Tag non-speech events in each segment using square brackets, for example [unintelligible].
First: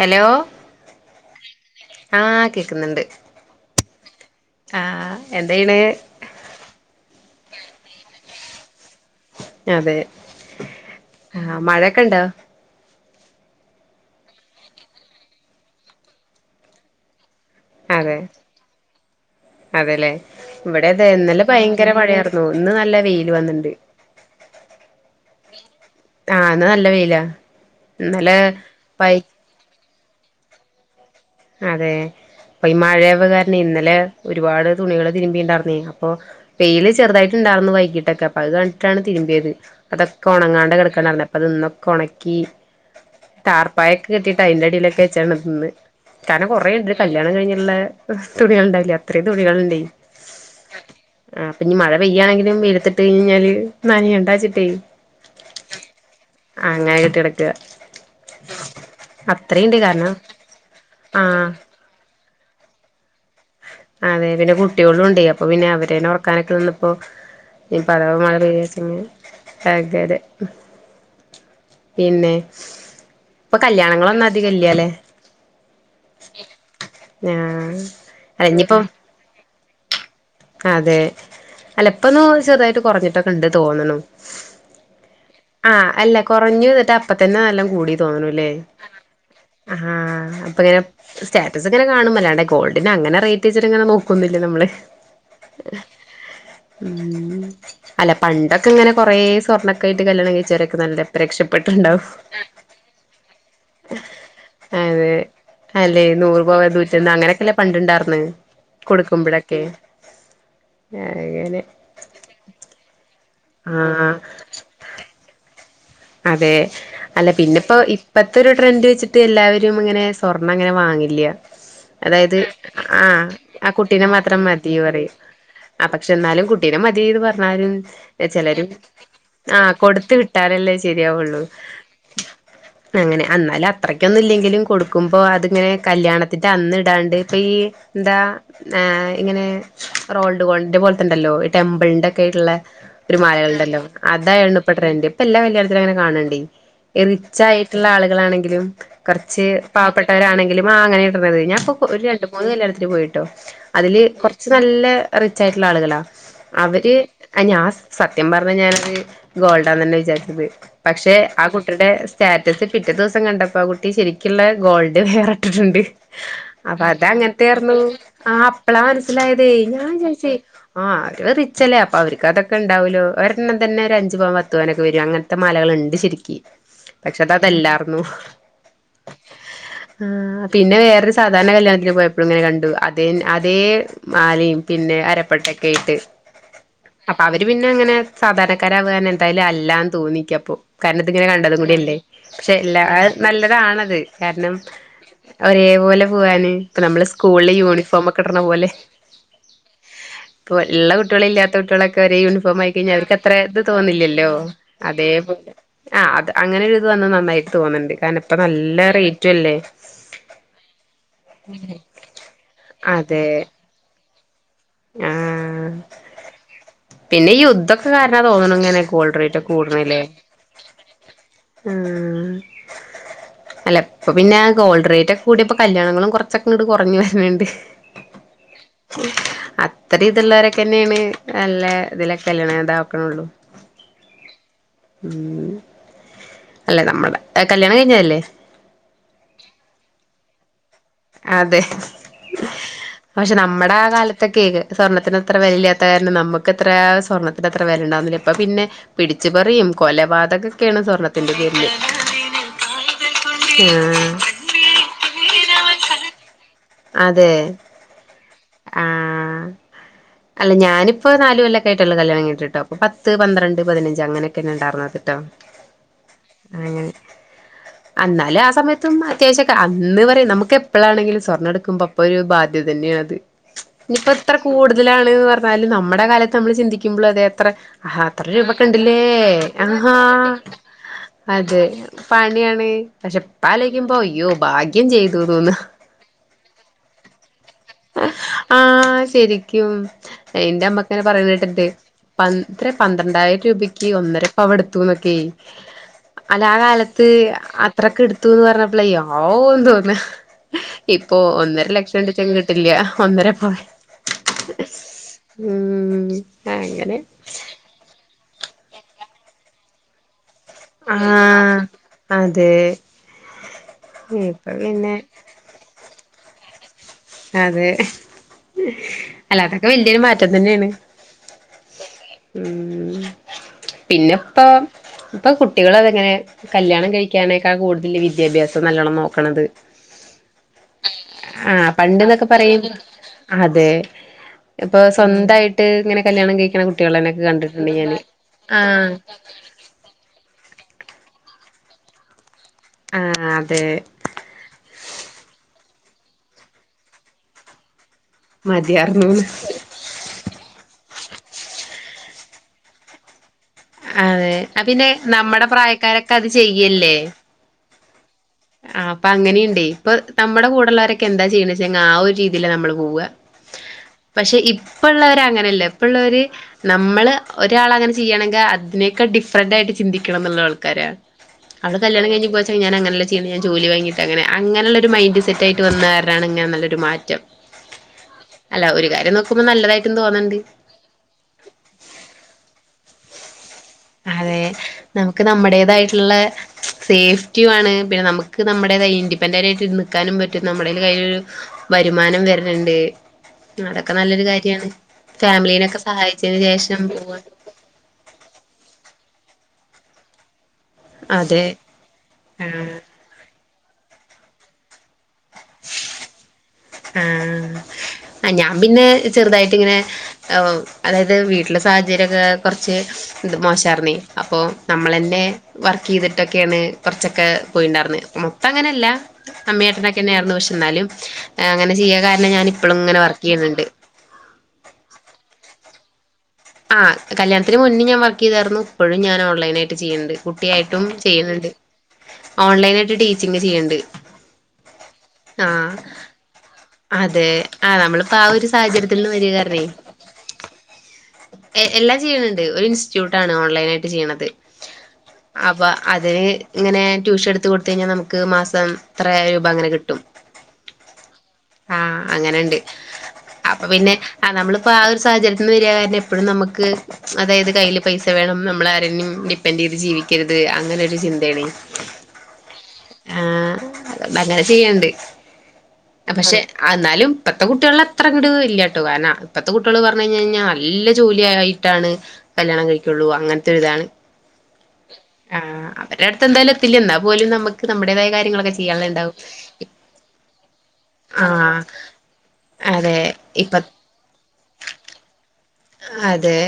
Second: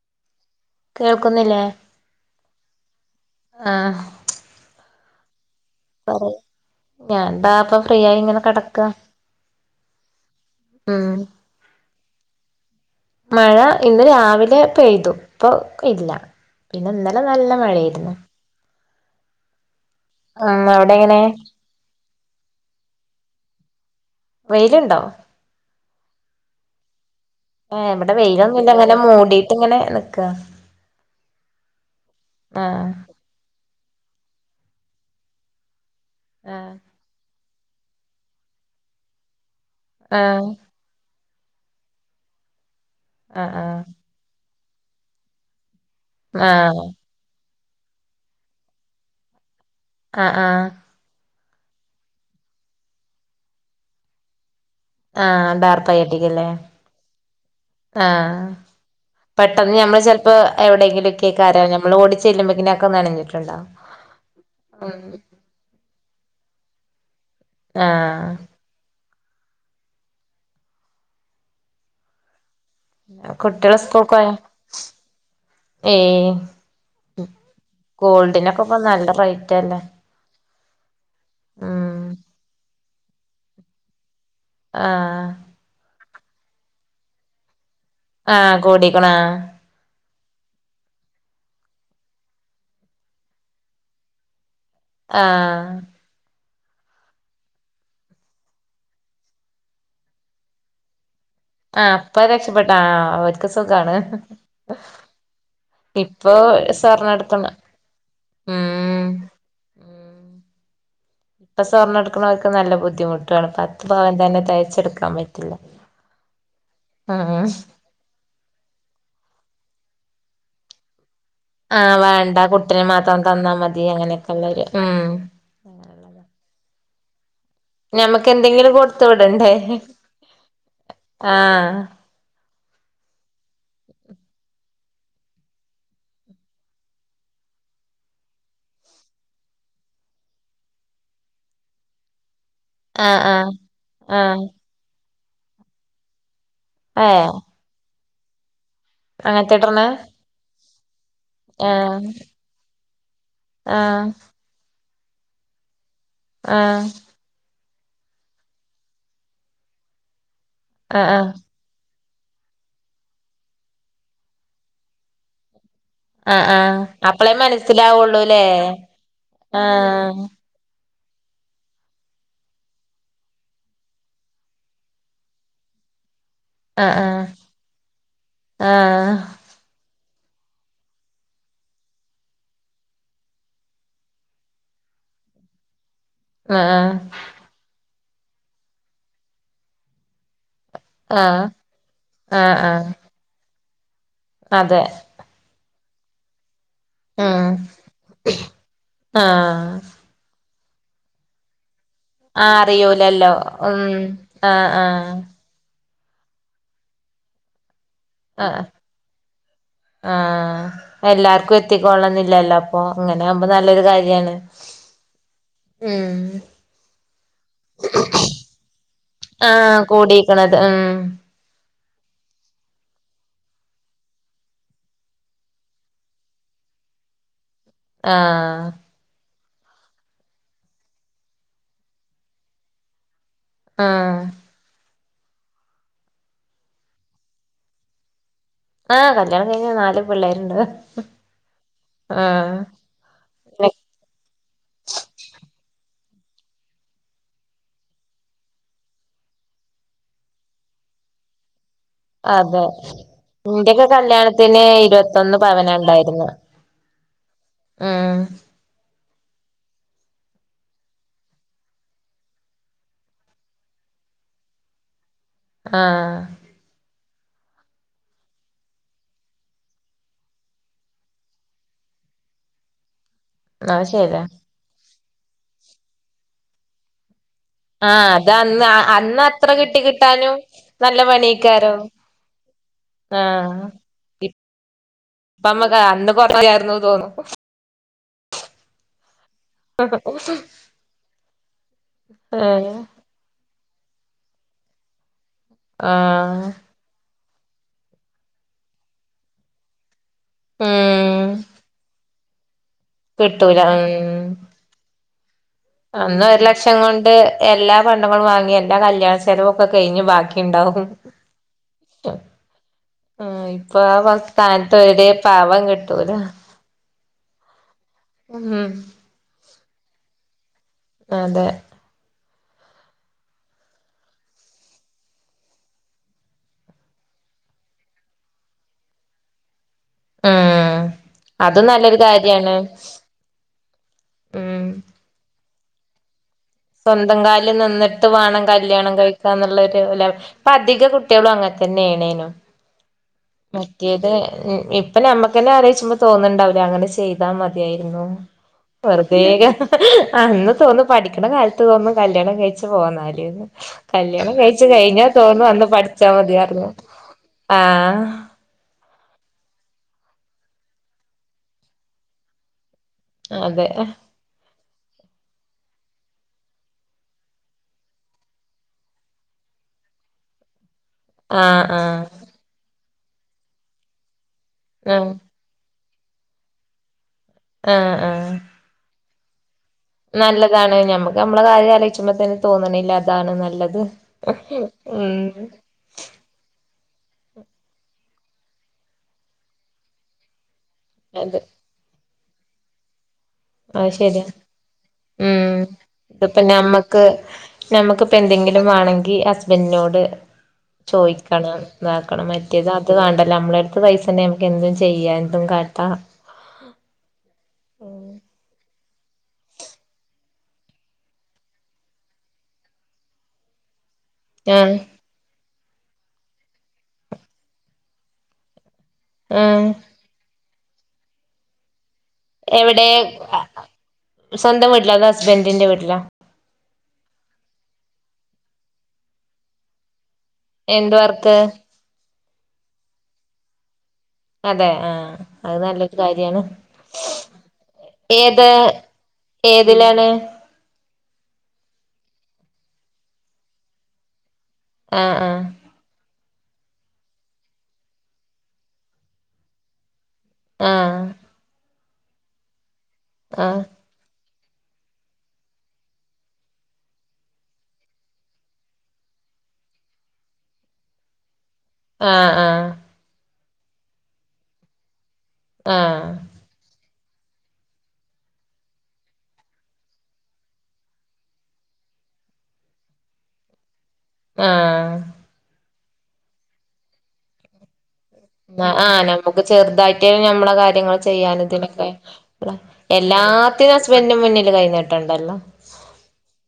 Hello കേൾക്കുന്നില്ലേ ആഹ് കേക്കുന്നുണ്ട് ആഹ് എന്തെയ്യ്ണ് പറ ഞാനെന്താ അപ്പൊ ഫ്രീ ആയി ഇങ്ങനെ കെടക്കാ അതെ ആ മഴക്കെ ഇണ്ടോ മഴ ഇന്ന് രാവിലെ പെയ്തു ഇപ്പൊ ഇല്ല പിന്നെ ഇന്നലെ നല്ല മഴേയിരുന്നു അതേല്ലേ ഇവിടെ അവിടെ അതേ എങ്ങനെ ഇന്നലെ ഭയങ്കര മഴയായിരുന്നു ഇന്ന് വെയില് വന്ന് ണ്ട് വെയിലുണ്ടോ ആഹ് ഇന്ന് നല്ല വെയിലാ ആ ഇവിടെ ഇന്നലെ വെയിലൊന്നും ഇല്ല ഇങ്ങനെ വൈ മൂടിട്ട് ഇങ്ങനെ നിക്ക അതെ അപ്പൊ ഈ ആഹ് മഴയാവ കാരണം ഇന്നലെ ഒരുപാട് തുണികള് തിരുമ്പിണ്ടാരുന്നേ അപ്പൊ ആഹ് വെയില് ചെറുതായിട്ട് ഇണ്ടായിർരുന്നു വൈകീട്ടൊക്കെ അപ്പൊ അത് കണ്ടിട്ടാണ് തിരുമ്പിയത് അതൊക്കെ ആഹ് ഉണങ്ങാണ്ട് കിടക്കാണ്ടായിരുന്നുേ അപ്പൊ അത് ഇന്നൊക്കെ ഉണക്കി ആഹ് താർപ്പായൊക്കെ കെട്ടിട്ട് അതിന്റെ അടിയിലൊക്കെ വെച്ചാണ്ന്ന് ഇന്ന് ആഹ് കാരണം ആഹ് കുറേയുണ്ട് കല്യാണം കഴഞ്ഞ ഉള്ള തുണികൾ ഉണ്ടാവില്ലേ അത്രയും തുണികൾ ഉണ്ട് ആ ആ ആ അപ്പ ഇനി മഴ പെയ്യണെങ്കില വിലലത്തിട്ട് കഴിഞ്ഴിഞ്ഞാല് നനയ ണ്ടച്ചിട്ടേ ആ ഡാർപ്പായിട്ടിക്കല്ലേ കെട്ടി കിടക്കുക ആ അത്രയുണ്ട് പെട്ടെന്ന് ഞമ്മള് കാരണം ചെലപ്പോ എ വിടെങ്കില ഒക്ക ആഹ് കാരോ നമ്മൾ ഓടിച്ചെല്ല്പോക്ക് അതോക്കേ നനഞ്ഞിട്ടുണ്ടാ വും അതെ പിന്നെ കുട്ടികളും ഉണ്ട് അപ്പൊ പിന്നെ അവരന്നെ ഉറക്കാനൊക്കെ നിന്നപ്പോ ഇഞ് പ്പോം അഥവാ ആഹ് പെയ്ത്ച്ചെങ്കിൽ അതെതെ [unintelligible] പിന്നെ ഇപ്പൊ കുട്ട്യള് കല്യാണങ്ങളൊന്നും ഉസ്കൂൾക്ക്പോയ അധികം ഇല്ല്യാല്ലേ ഏയ് ആഹ് അല്ല ഗോൾഡിനൊക്കെഇപ്പൊ ഇനിയിപ്പം ഒക്ക നല്ല റേറ്റ് അല്ലേ അതെ അല്ല ഉം ഇപ്പന്നു ചെറുതായിട്ട് കുറഞ്ഞിട്ടൊക്കെ ഉണ്ട് തോനുണ് ആ അല്ല കൊറഞ്ഞു എന്നിട്ട് അപ്പ തന്നെ നല്ല കൂടി തോന്നല്ലേ ആഹ് കൂടിക്കണ് ആ അപ്പ ഇങ്ങനെ സ്റ്റാറ്റസ് ഇങ്ങനെ കാണുമല്ലാേ ഗോൾഡിന് അങ്ങനെ റേറ്റ് വെച്ചിട്ട് ഇങ്ങനെ നോക്കുന്നില്ലേ നമ്മള് ആ ഉം അല്ല പണ്ടൊക്കെ ഇങ്ങനെ കൊറെ സ്വർണ്ണൊക്കെ ആയിട്ട് കല്യാണം കഴിച്ചവരൊക്കെ നല്ല ആഹ് ആഹ് രക്ഷപ്പെട്ടുണ്ടാവും ഇപ്പ രക്ഷപ്പെട്ട ആഹ് അവർക്ക് സുഖാണ് അതെ അല്ലെ ഇപ്പൊ നൂറു പവൻ സ്വർണ്ണ നൂറ്റൊന്ന് എടുക്കണ് അങ്ങനെയൊക്കെല്ലേ പണ്ട ഉണ്ടായിർന്ന് ഉം കൊടുക്കുമ്പോഴൊക്കെ ഉം ഇപ്പൊ സ്വർണ്ണ എടുക്കുന്നവർക്ക് നല്ല ബുദ്ധിമുട്ടുണ് ഇപ്പ അത്ത് ആഹ് പവൻ തന്നെ തെകച്ചെടുക്കാൻ പറ്റില്ല അതെ അല്ല ഉം പിന്നെ ഇപ്പോ ഇപ്പത്തെ ഒരു ട്രെൻഡ് വെച്ചിട്ട് എല്ലാവരും ഒ ഇങ്ങനെ സ്വർണം അങ്ങനെ വാങ്ങില്ല ആഹ് വേണ്ട അതായത് കുട്ടിന് ആ മാത്രം തന്നാ ആ മതി കുട്ടിനെ മാത്രം അങ്ങനെയൊക്കെള്ളൊരു മതി ഉം പറയും ആ പക്ഷെ എന്നാലും കുട്ടീനെ മതി പറഞ്ഞാലും ഞമ്മക്ക് ചിലര് എന്തെങ്കിലും കൊടുത്ത് വിടണ്ടേ ആ കൊടുത്ത വിട്ടാലല്ലേ ശരിയാവുള്ളൂ ആഹ് അങ്ങനെ എന്നാലും അത്രക്കൊന്നും ഇല്ലെങ്കിലും കൊടുക്കുമ്പോ അതിങ്ങനെ കല്യാണത്തിന്റെ അന്ന് ഇടാണ്ട് ഇപ്പൊ ഈ എന്താ ആ് ഇങ്ങനെ റോൾഡ്‌ ഗോൾഡിന്റെ പോലത്തണ്ടല്ലോ ടെമ്പിളിന്റെറ ഒക്ക ആയിട്ടുള്ള ഒരു ആഹ് ആഹ് മാലകളുടെല്ലോ ആഹ് അതായാണ് ഇപ്പൊ ട്രെന്റ് ഇപ്പൊ എല്ലാ കല്യാണത്തിലും അങ്ങനെ കാണേണ്ടി ഈ ഏഹ് റിച്ചായിട്ടുള്ള ആളുകളാണെങ്കിലും കുറച്ച് അങ്ങനത്തെട്ടർന്ന പാവപ്പെട്ടവരാണെങ്കിലും ആ അങ്ങനെ ഞൻ ഇപ്പോ ഒരു ആഹ് രണ്ടു മൂന്ന് കല്യാണത്തിൽ പോയിട്ടോ അതില് ആഹ് കുറച്ച് നല്ല റിച്ച് ആയിട്ടുള്ള ആളുകളാ ആഹ് അവര് ഞാൻ സ് സത്യം പറഞ്ഞ ഞാനത് ഗോൾഡാന്ന്ന്നെ വിചാരിച്ചത് ആഹ് പക്ഷെ ആഹ് ആ കുട്ടിയുടെ സ്റ്റാറ്റസ് പിറ്റേ ദിവസം കണ്ടപ്പോ ആ കുട്ടി ശരിക്കുള്ള ഗോൾഡ് വെയർ ഇട്ടിട്ടുണ്ട് ആഹ് ആഹ് അപ്പൊ അത അപ്പളേ അങ്ങനത്തായിർന്നു ആ മനസ്സിലാവുള്ളൂല്ലേ അപ്പളാ മനസ്സിലായതേ ഞാൻ ആഹ് വിചാരിച്ചേ ആഹ് അവര് റിച്ചല്ലേ അപ്പൊ അവർക്ക് അതൊക്കെണ്ടാവല്ലോ ഒരെണ്ണം തന്നെ ഒരു അഞ്ച്പവൻ പത്ത് പവനൊക്കെ വരും അങ്ങനെ മാലകളുണ്ട് ശരിക്ക ആഹ് പക്ഷെ അത് അതല്ലാർന്നു ആഹ് ആ പിന്നെ വേറൊരു സാധാരണ കല്യാണത്തിന് പോയപ്പോഴും ഇങ്ങനെ കണ്ടു അതേ അതേ മാലയും പിന്നെ അരപ്പട്ടൊക്കെ ആയിട്ട് ആഹ് ആഹ് അപ്പൊ അവര് പിന്നെ അങ്ങനെ സാധാരണക്കാരൻ എന്തായാലും അല്ലാന്ന് തോന്നിക്ക അപ്പൊ കാരണംത് ഇങ്ങനെ ആഹ് കണ്ടതും കൂടില്ലേ പക്ഷെ ആഹ് എല്ലാ ആഹ് നല്ലതാണത് കാരണം അതെ ഒരേ പോലെ പോവാന് ഇപ്പ നമ്മള് ഉം സ്കൂളിലെ യൂണിഫോമ ഒക്കെ ഇടണ പോലെ ആഹ് ഇപ്പൊ ഉള്ള കുട്ടികളും ഇല്ലാത്ത കുട്ടികളൊക്കെ ഒരേ ആഹ് യൂണിഫോം ആയി കഴിഞ്ഞാൽ അറിയൂലല്ലോ അവർക്ക്ത്ര ഇത് ഉം തോന്നുന്നില്ലല്ലോ ആഹ് അതേ ആഹ് ആ അത് അങ്ങനെ ഇത് വന്ന നന്നായിട്ട് തോന്നുന്നുണ്ട് കാരണം ഇപ്പ നല്ല റേറ്റ്ല്ല ആ എല്ലാർക്കും എത്തിക്കോള്ളന്നില്ലല്ലോ അപ്പൊ ഇ ങ്ങനെ അതെ ആവുമ്പോ നല്ലൊരു കാര്യമാണ് ആഹ് ഉം പിന്നെ ഈ യുദ്ധൊക്കെ കാരണാ തോന്ണ് ങ്ങനെ ഗോൾഡ് റേറ്റ് ആഹ് കൂട്ണേലേ കൂടിക്കണത് ഉം മ് അല്ല ഇപ്പ പിന്നെ ഗോൾ് റേറ്റ് ഒക്കെ കൂട്യേപ്പോ കല്യാണങ്ങളും കൊറച്ചൊക്കെ ങ്ങട് കൊർഞ്ഞു വരണണ്ട് ആഹ് അത്രീം ത്ള്ളോരൊക്കെന്നേണ് നല്ലേ തിലൊക്കെ കല്യണം ണ്ടാക്ക്ണൊള്ളൂ ആഹ് മ് അല്ലെ നമ്മടെ കല്യാണം കഴിഞ്ഞതല്ലേ ആഹ് കല്യാണം കഴിഞ്ഞ നാല് പിള്ളേരുണ്ട് അതെ. ആഹ് പക്ഷെ നമ്മടെ ആ കാലത്തൊക്കേക്ക് സ്വർണത്തിന് ത്ര വെലല്ലാത്ത കാരണം നമ്മക്കെത്ര സ്വർണത്തിന് അത്ര വെലണ്ടാർനില ഇപ്പ പിന്നെ പിടിച്ച് പറീം കൊലപാതക തൊക്കെണ് സ്വർണത്തിൻ്റെ പേര്ല് അതെ ഇന്റെക്കെ ആഹ് കല്യാണത്തിന് ഇര് വത്തൊന്ന് പവനാണ്ടായിര്ന്നേ. അതേ ആഹ് അല്ല ഞാനിപ്പോ നാല് കൊല്ലൊക്കായിട്ട്ള്ളു കല്യാണം കഴിഞ്ഞിട്ട്ട്ടോ അപ്പോ പത്ത്, പന്ത്രണ്ട്, പതിനഞ്ച് അങ്ങനെക്കേണ് ണ്ടാർന്നത്ട്ടോ. ആഹ് [inaudible] അന്നാല് ആ സമയത്തും അത്യാവിശ്യക്കെ അന്ന് പറി നമ്മക്കെപ്പളാണെങ്കിലും സ്വർണ്ണട്ക്കുമ്പോ അപ്പൊര് ബാധ്യതന്നേയാണ്. അത് ശരിയാ ഇഞ്ഞിപ്പെത്ര കൂട്തലാണ്ന്ന് പറഞ്ഞാലും നമ്മടെ കാലത്ത് നമ്മള് ചിന്തിക്കുമ്പളും അതെ ത്ര, ആഹ് അത്ര അത് അന്ന് രൂപക്കെണ്ട്ലേ അന്ന് അത്ര ആഹ് കിട്ടി ഹാ കിട്ടാനും നല്ല അതെ പണിയേക്കാരം പണി ക്കേണ്, പക്ഷെ ആഹ് ഇപ്പാലോയ്ക്കുമ്പോ, അയ്യോ ഇപ്പ ഭാഗ്യം ചെയ്തു തോന്നാ നമ്മക്ക് അന്ന് കൊറയായിരുന്നു തോന്നും അ, ആഹ് ശ ശെരിക്കും എന്റെ അമ്മക്കങ്ങനെ പറയ്ണത്കെട്ടിട്ട്ണ്ട് പന്ത് എത്രെ ഏഹ് പന്ത്രണ്ടായിരം രൂപ ക്ക്, ‌ ഒന്നര പവൻ എട്ത്തുന്നൊക്കെ. അല്ല ആഹ് ആ കാലത്ത് അത്രക്കെട്ത്തൂന്ന് പറഞ്ഞപ്പളെ ഔവ് തോന്നാ, ഇപ്പൊ ഉം ഒന്നരലക്ഷണ്ട് ക്ഷംകിട്ടില്ല, ഒന്നരപവൻ ഹ്മ്മ് അന്ന് ഒര്ലക്ഷം അങ്ങനെ കൊണ്ട് എല്ലാ പണ്ടങ്ങളും വാങ്ങി, എല്ലാ കല്യാണ ചെലവൊക്കെ കഴിഞ്ഞ് ബാക്കി ആഹ്, അതേ ആഹ് ഇപ്പൊ ആ വ സ്ഥാനത്തൊര് പാവം കിട്ടൂല അതെ. ഉം അല്ലതക്കെ വല്ല്യൊര് മാറ്റത്തിന്റെണ്. അതെ ഹ്മ്മ്, പിന്നെപ്പോ ഇപ്പൊ കുട്ടികളൊക്കെങ്ങനെ കല്യാണം കഴിക്കാണേക്കാൾ കൂടുതല് വിദ്യാഭ്യാസം നല്ലോണം നോക്ക്‌ണത്. ആഹ് അതും നല്ലെര് തൊക്കെ പറയും അതെ ഉം ഇപ്പോ സ്വന്തായിട്ട് ഇങ്ങനെ കല്ല്യാണം കഴി സ്വന്തം കാലില് നിന്ന്ട്ട് വാണം ആഹ് കല്യാണം കഴിക്കാന്ന്ള്ളൊര് ലെവൽ പ്പ അധിക കുട്ട്യാളും അങ്ങതന്നേണേനും. ആഹ് അതെ മറ്റേത്, ഇപ്പ ഞമ്മക്കന്നെ ആലോയ്ച്ചുമ്പോ തോന്ന്ണ്ടാവൂലേ അങ്ങനെ ചെയ്താ മതിയാ ർന്നു, വെറ്തേ മതിയാർന്നുന്ന് അന്ന് തോന്നും പഠിക്ക്ണ കാലത്ത് തോന്നും കല്യാണം കഴിച്ച് പോവാന്നാല്ന് കല്യാണം അതെ കഴിച്ച് ആഹ് പിന്നെ കഴിഞ്ഞാ നമ്മടെ തോന്നും അന്ന് പഠിച്ചാ പ്രായക്കാരൊക്കെ അത് മതിയാർന്നുന്ന്. ചെയ്യല്ലേ ആഹ് ആഹ്, പ്പങ്ങനീണ്ടെയ്. ഇപ്പൊ നമ്മടെ കൂടള്ളോരൊക്കെ എന്താ ചെയ്യ്ണേച്ചാ ആ ഒര് രീതീലാ നമ്മള് പോവ, അതെ പക്ഷേ ഇ ഇപ്പള്ളോരങ്ങനല്ല, ഇപ്പള്ളോര് നമ്മള് ഒരാളങ്ങനെ ചെയാണെങ്ക് അതിനേക്കാൾ ഡിഫറന്റായിട്ട് ചിന്തിക്കണംന്നുള്ള ആൾക്കാരാ. ആഹ് അവള് ആഹ് കല്യാണം കഴിഞ്ഞ് പോയാച്ച ഞാനങ്ങനല്ല ചെയ്യല് ഞാൻ ജോലി വാങ്ങീട്ടങ്ങനെ അങ്ങനെള്ളൊര് ആഹ് മൈൻഡ് സെറ്റായ്ട്ട് വന്ന കാരണാണ് ഇങ്ങനെ നല്ലൊരു മാറ്റം ആഹ്, ആഹ് പ്പം നല്ലതായി നല്ലതാണ്. ഞമ്മക്ക് ഞമ്മളെ കാര്യലോയിച്ചുമ്പോ തന്നെ തോന്ന്ണില്ലേ അതാണ് നല്ലത് ഉം ഞമ്മക്ക് നമ്മടേതായിട്ട്ള്ളേ സേഫ്റ്റിയു ആണ്, പിന്നെ നമ്മക്ക് നമ്മടേ ഇൻഡിപെൻഡന്റായ്ട്ട് നിക്കാനും പറ്റും നമ്മുടെ കയ്യിൽ അതെ വരുമാനം വര്ണണ്ട്, അത് അതൊക്കെ നല്ലൊരു ശരിയാ കാര്യാണ് ഉം, ഫാമിലീനൊക്കെ സഹായിച്ചതിന് ഇതിപ്പ ശേഷം നമ്മക്ക് പോവാ നമ്മക്കിപ്പോ എന്തെങ്കിലും വാണെങ്കി ഹസ് ബൻഡ്ന്റിനോട് അതെ ചോദിക്കണം, ഇതാക്കണം, മറ്റേത് ആഹ് അത് വേണ്ടല്ല നമ്മളെ പത്ത് പൈസണ്ടേ നമുക്ക് എന്തും ചെയ്യാം എന്തും കാട്ടാ ആഹ്, ആ ഞാ ൻ പിന്നെ ചെറുതായിട്ട് ഇങ്ങനെ, ആഹ് അതായിത് വീട്ടിലെ സാഹചര്യക്കെ കുറച്ച്‌ മോ ശാർന്നെ അപ്പോ ആഹ് നമ്മളന്നെ വർക്കിയി തിട്ടൊക്കെണ് കുറച്ചൊക്കെ പോയിണ്ടായിർന്നേ. മൊത്തങ്ങനല്ല അമ്മീം ആഹ് അച്ഛനൊക്കെന്നായിരുന്നു, പക്ഷെ എന്നാലും അങ്ങനെ ചെയ്യാ കാ എവിടെ, സ്വന്തം വീട്ടിലോ അതോ ഹസ്ബന്റിന്റെ വീട്ടിലോ? ആഹ് കല്യാണത്തിനു മുന്നും ഞാൻ വർക്കെയ്തായിരുന്നു, ഇപ്പഴും ഞാൻ ഓൺലൈൻ ആയിയിട്ട് ചെയ്യ്ണ്ട് കുട്ടിയായിട്ടും എന്ത് വർക്ക് ചെയ്യുന്നുണ്ട്. ഓൺലൈൻ ആയിട്ട് ടീച്ചിങ് ചെയ്യ്ണ്ട്. അതെ ആഹ്, അത് നല്ലൊരു കാര്യാണ്. അതെ ആഹ് നമ്മളിപ്പോ ആഹ് ഒരു ഏത് സാഹചര്യത്തിൽ നിന്ന് വരികാരണേ- ഏതിലാണ് എ എല്ലാം ചെയ്യണണ്ട് ഒരു ഇൻസ്റ്റിറ്റ്യൂട്ടാണ് ഓൺലൈൻ ആയിട്ട് ചെയ്യണത്- ആഹ് അപ്പ അത് - ഇങ്ങനെ ട്യൂഷൻ എടുത്ത് കൊടുത്ത് കഴിഞ്ഞാൽ നമുക്ക് മാസം ഇത്ര രൂപ അങ്ങനെ കിട്ടും- ആഹ്- ആഹ് അങ്ങനെണ്ട് ആഹ് അപ്പൊ പിന്നെ- ആഹ് നമ്മളിപ്പോ ആ ഒരു സാഹചര്യത്തിൽ നിന്ന് വരികആയോണ്ട് എപ്പോഴും നമുക്ക് അതായത് കയ്യില് പൈസ വേണം നമ്മളാ ആരിന്നേം- ഡിപ്പെൻഡന്റ് ചെയ്ത് ജീവിക്കരുത് അങ്ങനെ ഒരു ചിന്തയാണ്- ആഹ് ആഹ് - ആഹ് അങ്ങനെ ചെയ്യണ്ട്- ആഹ് പക്ഷെ അന്നാലും- ഇപ്പഴത്തെ കുട്ടികള അത്രങ്ങിട് ഇല്ലാട്ടോ കാരാണ ഇപ്പത്തെ കുട്ടികൾ പറഞ്ഞ് കഴിഞ്ഞ് കഴിഞ്ഞാൽ നല്ല ജോലി ആയിട്ടാണ്- കല്യാണം കഴിക്കയൊള്ളൂ അങ്ങനത്തെരിതാണ് ആഹ്- അവർടെ അടുത്ത് എന്തായാലും എത്തില്ല എന്നാ പോലും നമുക്ക് നമ്മുടെതാ - ആഹ് നമുക്ക് ചെറുതായിട്ടേ നമ്മള കാര്യങ്ങൾ- ആഹ് ചെയ്യാനതിനൊക്കെ അതെ ഇപ്പ എല്ലാത്തിനും ഹസ്ബന്റിന്റെ മുന്നിൽ കൈനിട്ടണ്ടല്ലോ? അതെ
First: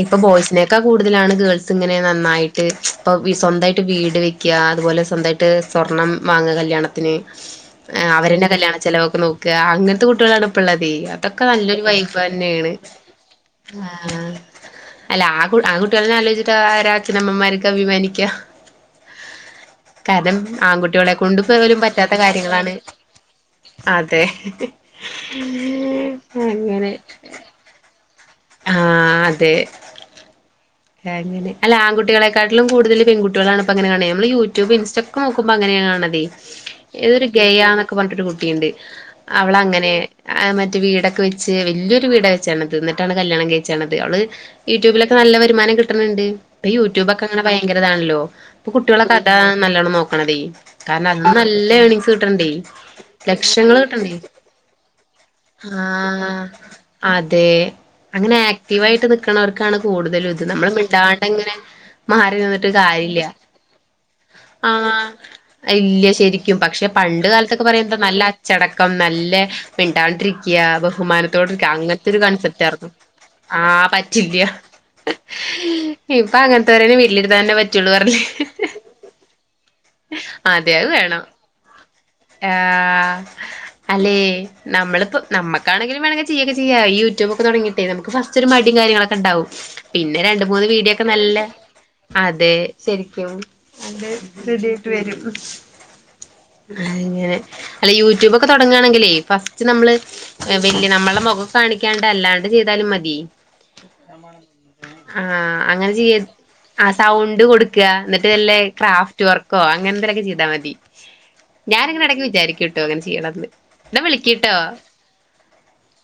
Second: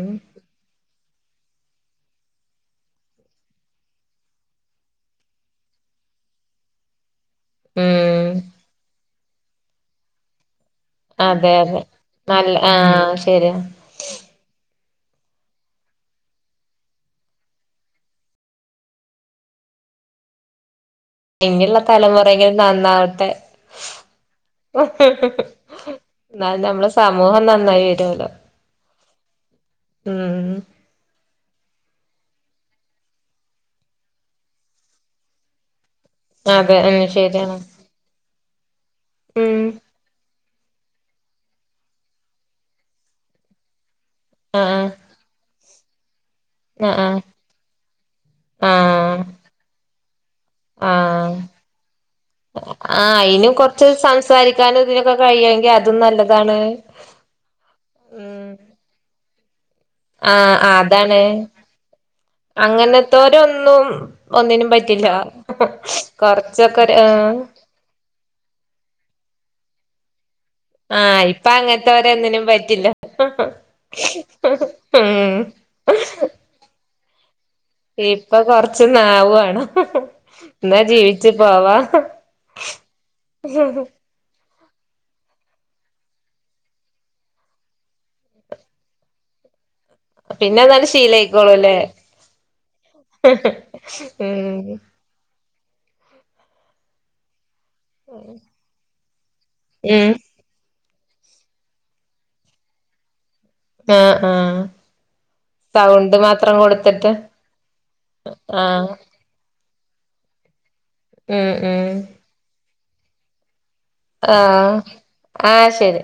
ഇപ്പൊ ബോയ്സിനെക്കെ കൂ- ടുതലാണ് ഗേൾസ് ഇങ്ങനെ നന്നായിട്ട് ഇപ്പ സ്വന്തമായിട്ട് വീട് വെക്കുക അതുപോലെ സ്വന്തമായിട്ട് സ്വർണ - ണം വാങ്ങുക കല്യാണത്തിന് ഉം അവരെന്നെ കല്യാണചെലവ് ഒക്കെ നോക്കാ അങ്ങനെത്തെ കുട്ടികളാണ് ഇപ്പോ- പ്പള്ളതെ അതൊക്കെ അതെ അതെ നല്ലൊരു വൈബ് നല്ല തന്നെയാണ് ആഹ് ശരിയാ ആഹ് - അല്ല ആ കുട്ട ആ കുട്ടികളെ ആലോചിച്ചിട്ട് ആരാ അച്ഛനമ്മമാർക്കെ അഭിമാനിക്കാം- കാരണം ആൺകുട്ടികളെ കൊണ്ടും പോലും ഇനിയുള്ള പറ്റാത്ത തലമുറയെങ്കിലും കാര്യങ്ങളാണ്- നന്നാവട്ടെ അതെ എന്നാ നമ്മളെ അങ്ങനെ- സമൂഹം നന്നായി വരുവല്ലോ ആഹ് അതെ- ഉം അങ്ങനെ അല്ല ആൺുട്ടികളക്കാട്ടിലും കുടുതൽ പെൺുട്ടികളാണ് ഇപ്പോ അങ്ങെ കൺണെ നമ്മ യൂട്യൂബും ഇൻസ്റ്റക്കാ നോക്ക്പോ അങ്ങനെയ കാണുന്നത് അതെ ഉം ഏതൊരു ശരിയാണ് ഗയന്നൊക്കെ പറഞ്ഞിട്ടരു കുട്ടിയുണ്ട് അവള അങ്ങനെ- മറ്റേ വീടൊക്കെ വെച്ച് വല്യൊരു വീടാ വെച്ചാണത് എന്നിട്ടാണ് കല്യാണം കഴിച്ചാണ്ത്- അവള് ആഹ് യൂട്യൂബിലൊക്കെ നല്ല വരുമാനം കിട്ടണിണ്ട്- ഇപ്പൊ ആഹ് ആഹ് യൂട്യൂബൊക്കെ അങ്ങനെ ഭയങ്കരതാണല്ലോ ഇപ്പൊ കുട്ടികളൊക്കെ ആഹ് അതാ നല്ലോണം നോക്കണതെ കാരണം അത് ആഹ് ആഹ് നല്ല- ല്ലാ ഏണിങ്സ് കിട്ടണ് ണ്ടേ- അയിന് ലക്ഷങ്ങള് കൊറച്ച് കിട്ടെണ്ടെ സംസാരിക്കാനും ഇതിനൊക്കെ കഴിയുമെങ്കിൽ അതും ആഹ് നല്ലതാണ് അതെ- അങ്ങനെ ഉം ആക്റ്റീവ് ആയിട്ട് നിക്കണവർക്കാണ് കൂടുതലും ഇത് ആഹ് നമ്മള് അതാണ് മിണ്ടാണ്ട് ഇങ്ങനെ- മാറി നിന്നിട്ട് കാര്യാല്ല അങ്ങനത്തോരൊന്നും ഒന്നിനും പറ്റില്ല ആഹ് ഇല്ലൃ ശരിക്കും കൊറച്ചൊക്കെ പക്ഷെ- ഒരു പണ്ട് ആഹ് കാലത്തൊക്കെ പറയുന്തം നല്ല അച്ചടക്കം നല്ലെ മിണ്ടാണ്ടിരി- ക്ക്യാ ആഹ് ഇപ്പ ബഹുമാനത്തോടിക്കാ അങ്ങനത്തൊരു അങ്ങനത്തോരൊന്നിനും കൺസെപ്റ്റാ ആർന്നു പറ്റില്ല ആഹ് പറ്റില്ല്യ ഏഹ് ഇപ്പൊ അങ്ങനത്തോരെനെ വീട്ടിലിടുത്താന്നെന്ന പറ്റുള്ളു പറണി ഇപ്പൊ ലേയ് കൊറച്ച് നാവുവാണം അതെയ് എന്നാ അത് വേണം ജീവിച്ചു പോവാ ആഹ അല്ലെ നമ്മളിപ്പോ നമക്കാണെങ്കിലും വേണെങ്കി ചെയ്യൊക്ക ചെയ്യഈ യൂട്യൂബ് ഒക്കെ തുടങ്ങിട്ടേ നമുക്ക് ഫസ്റ്റൊരു മടിം കാര്യങ്ങളൊക്കെണ്ടാവും പിന്നെ രണ്ട് മൂന്ന് എന്നാല് വീഡിയൊക്കെ നല്ല ശീലായിക്കോളൂല്ലേ അതെ ശരിക്കുംഅന്റത് ഉം റെഡിയായിട്ട് വരും അങ്ങനെ അല്ല യൂട്യൂബൊക്കെ തൊടങ്ങാണെങ്കിലേയ് നമ്മള് ഉം വലിയ നമ്മള്ടെ മുഖം കാണിക്കാണ്ട് അല്ലാണ്ട് ചെയ്താലും മതിയ ആ ആഹ ആഹ അങ്ങനെ ചെയ്യ ആ കൊടുത്തിട്ട് സൗണ്ട് കൊട്ക്ക എന്നിട്ട്ല്ലെ ആഹ് ക്രാഫ്റ്റ് വർ ക്കൊ അങ്ങനെന്തെങ്കിലൊക്കെ ചീതാ മതി ഉം ഉം ഞാനിങ്ങനെ ഇടയ്ക്ക് വിചാരിക്കൂ ട്ടോ ഇങ്ങനെ ചെയ്യണന്ന് ആഹ് ആഹ് ശരി